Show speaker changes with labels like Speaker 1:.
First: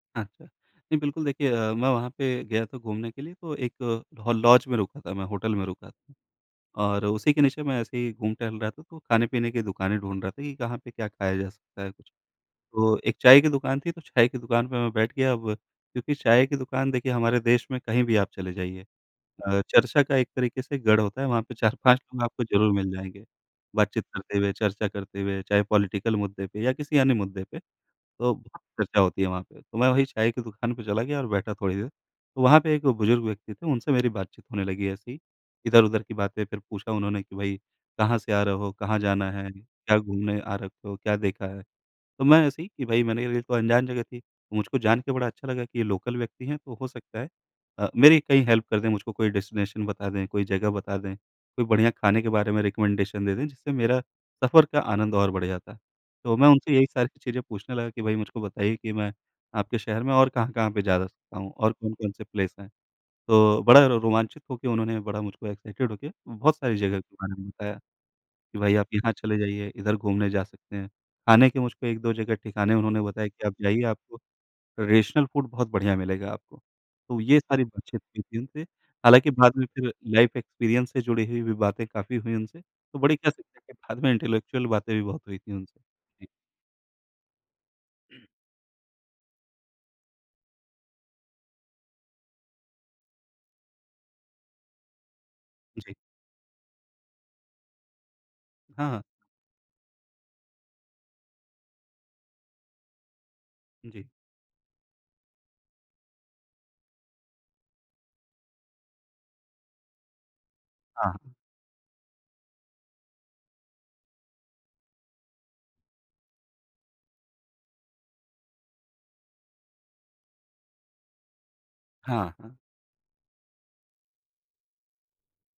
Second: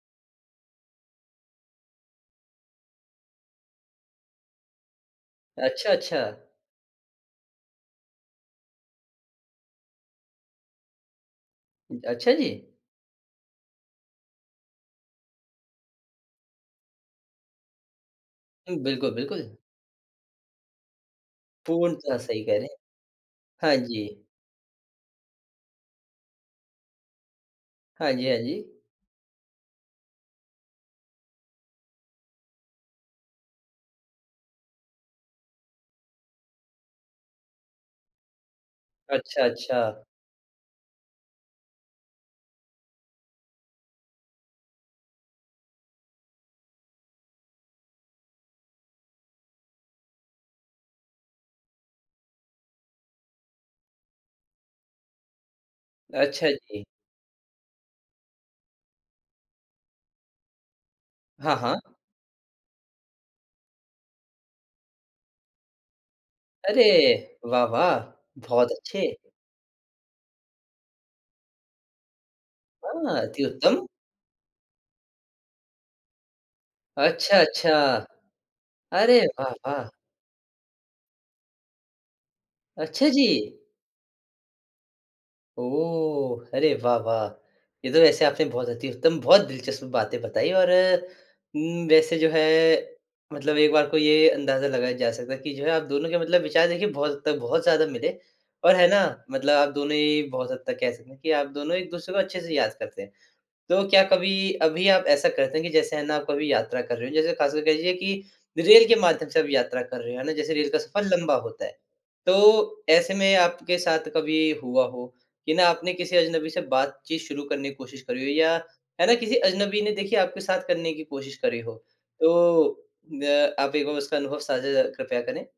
Speaker 1: अच्छा। नहीं बिल्कुल देखिए अ, मैं वहाँ पे गया था घूमने के लिए तो एक अ, लॉज में रुका था मैं होटल में
Speaker 2: अच्छा,
Speaker 1: रुका।
Speaker 2: अच्छा।
Speaker 1: और उसी के नीचे मैं ऐसे ही घूम-टहल रहा था तो खाने-पीने की दुकानें ढूँढ रहा था कि कहाँ पे क्या खाया जा सकता है कुछ।
Speaker 2: अच्छा, जी।
Speaker 1: तो 1 चाय की दुकान थी तो चाय की दुकान पे मैं बैठ गया। अब क्योंकि चाय की दुकान देखिए हमारे देश में कहीं भी आप चले
Speaker 2: उम,
Speaker 1: जाइए
Speaker 2: बिल्कुल, बिल्कुल।
Speaker 1: अ, चर्चा का एक तरीके से गढ़ होता है। वहाँ पे 4-5
Speaker 2: पूर्णतः
Speaker 1: लोग
Speaker 2: सही
Speaker 1: आपको
Speaker 2: कह रहे
Speaker 1: ज़रूर
Speaker 2: हैं,
Speaker 1: मिल जाएँगे
Speaker 2: हाँ जी।
Speaker 1: बातचीत करते हुए, चर्चा करते हुए चाहे पॉलिटिकल मुद्दे पे या किसी अन्य मुद्दे पे।
Speaker 2: हाँ जी,
Speaker 1: तो
Speaker 2: हाँ जी।
Speaker 1: चर्चा होती है वहाँ पे, तो मैं वही चाय की दुकान पे चला गया और बैठा थोड़ी देर। तो वहाँ पे एक बुज़ुर्ग व्यक्ति थे उनसे मेरी बातचीत होने लगी ऐसी ही, इधर-उधर की बातें फिर पूछा उन्होंने कि भई कहाँ से आ रहे हो, कहाँ जाना
Speaker 2: अच्छा,
Speaker 1: है? क्या
Speaker 2: अच्छा।
Speaker 1: घूमने आ रखे हो, क्या देखा है? तो मैं ऐसे ही कि भई मेरे लिए तो अनजान जगह थी। मुझको जान के बड़ा अच्छा लगा कि ये लोकल व्यक्ति हैं, तो हो सकता है अ, मेरी कहीं हेल्प कर दें, मुझको कोई डेस्टिनेशन बता दें, कोई जगह बता दें, कोई बढ़िया खाने के बारे में रिकमेंडेशन दे दें जिससे मेरा सफ़र का आनंद और बढ़ जाता। तो मैं
Speaker 2: अच्छा,
Speaker 1: उनसे
Speaker 2: जी।
Speaker 1: यही सारी चीज़ें पूछने लगा कि भई मुझको बताइए कि मैं आपके शहर में और कहाँ-कहाँ पे जा सकता हूँ
Speaker 2: हाँ,
Speaker 1: और
Speaker 2: हाँ।
Speaker 1: कौन-कौन से प्लेस हैं। तो बड़ा रोमांचित होके उन्होंने बड़ा मुझको एक्साइटेड होके बहुत सारी
Speaker 2: अरे
Speaker 1: जगहों के बारे में बताया।
Speaker 2: वाह-वाह!
Speaker 1: कि
Speaker 2: बहुत
Speaker 1: भई आप
Speaker 2: अच्छे।
Speaker 1: यहाँ चले जाइए, इधर घूमने जा सकते हैं। खाने के मुझको 1-2 जगह ठिकाने उन्होंने
Speaker 2: हाँ,
Speaker 1: बताया
Speaker 2: अति
Speaker 1: कि आप जाइए
Speaker 2: उत्तम।
Speaker 1: आपको ट्रेडिशनल फूड बहुत बढ़िया मिलेगा आपको, तो ये सारी
Speaker 2: अच्छा-अच्छा।
Speaker 1: बातचीत हुई थी उनसे।
Speaker 2: अरे
Speaker 1: हालाँकि बाद में
Speaker 2: वाह-वाह।
Speaker 1: फिर लाइफ एक्सपीरियंस से जुड़ी हुई भी बातें काफ़ी हुई उनसे, तो
Speaker 2: अच्छा
Speaker 1: बड़ी
Speaker 2: जी!
Speaker 1: कह सकते है बाद में इंटेलेक्चुअल बातें भी बहुत हुई थी उनसे। जी।
Speaker 2: ओह! अरे वाह-वाह! ये तो वैसे आपने बहुत अति उत्तम, बहुत दिलचस्प बातें बताईं और उम, वैसे जो है मतलब एक बार को ये अंदाज़ा लगाया जा सकता है कि जो है आप
Speaker 1: जी।
Speaker 2: दोनों के मतलब विचार देखिये बहुत हद तक बहुत ज़्यादा मिले और है
Speaker 1: हाँ, हाँ।
Speaker 2: ना? मतलब आप दोनों ही बहुत हद तक कह सकते है कि आप दोनों एक-दूसरे को अच्छे से याद करते हैं। तो क्या
Speaker 1: जी।
Speaker 2: कभी अभी आप ऐसा करते हैं कि जैसे है ना कभी यात्रा कर रहे हो जैसे खास कर कह लीजिए कि रेल के माध्यम से आप यात्रा कर रहे हो, है ना? जैसे रेल का सफ़र
Speaker 1: हाँ।
Speaker 2: लम्बा होता है। तो ऐसे में आपके साथ कभी हुआ हो कि ना आपने किसी अजनबी से बातचीत शुरू करने की कोशिश करी हो या है ना किसी अजनबी ने देखिए आपके साथ करने की कोशिश करी हो।
Speaker 1: हाँ, हाँ।
Speaker 2: तो द आप 1 बार उसका अनुभव साझा ज़रा कृपया करें।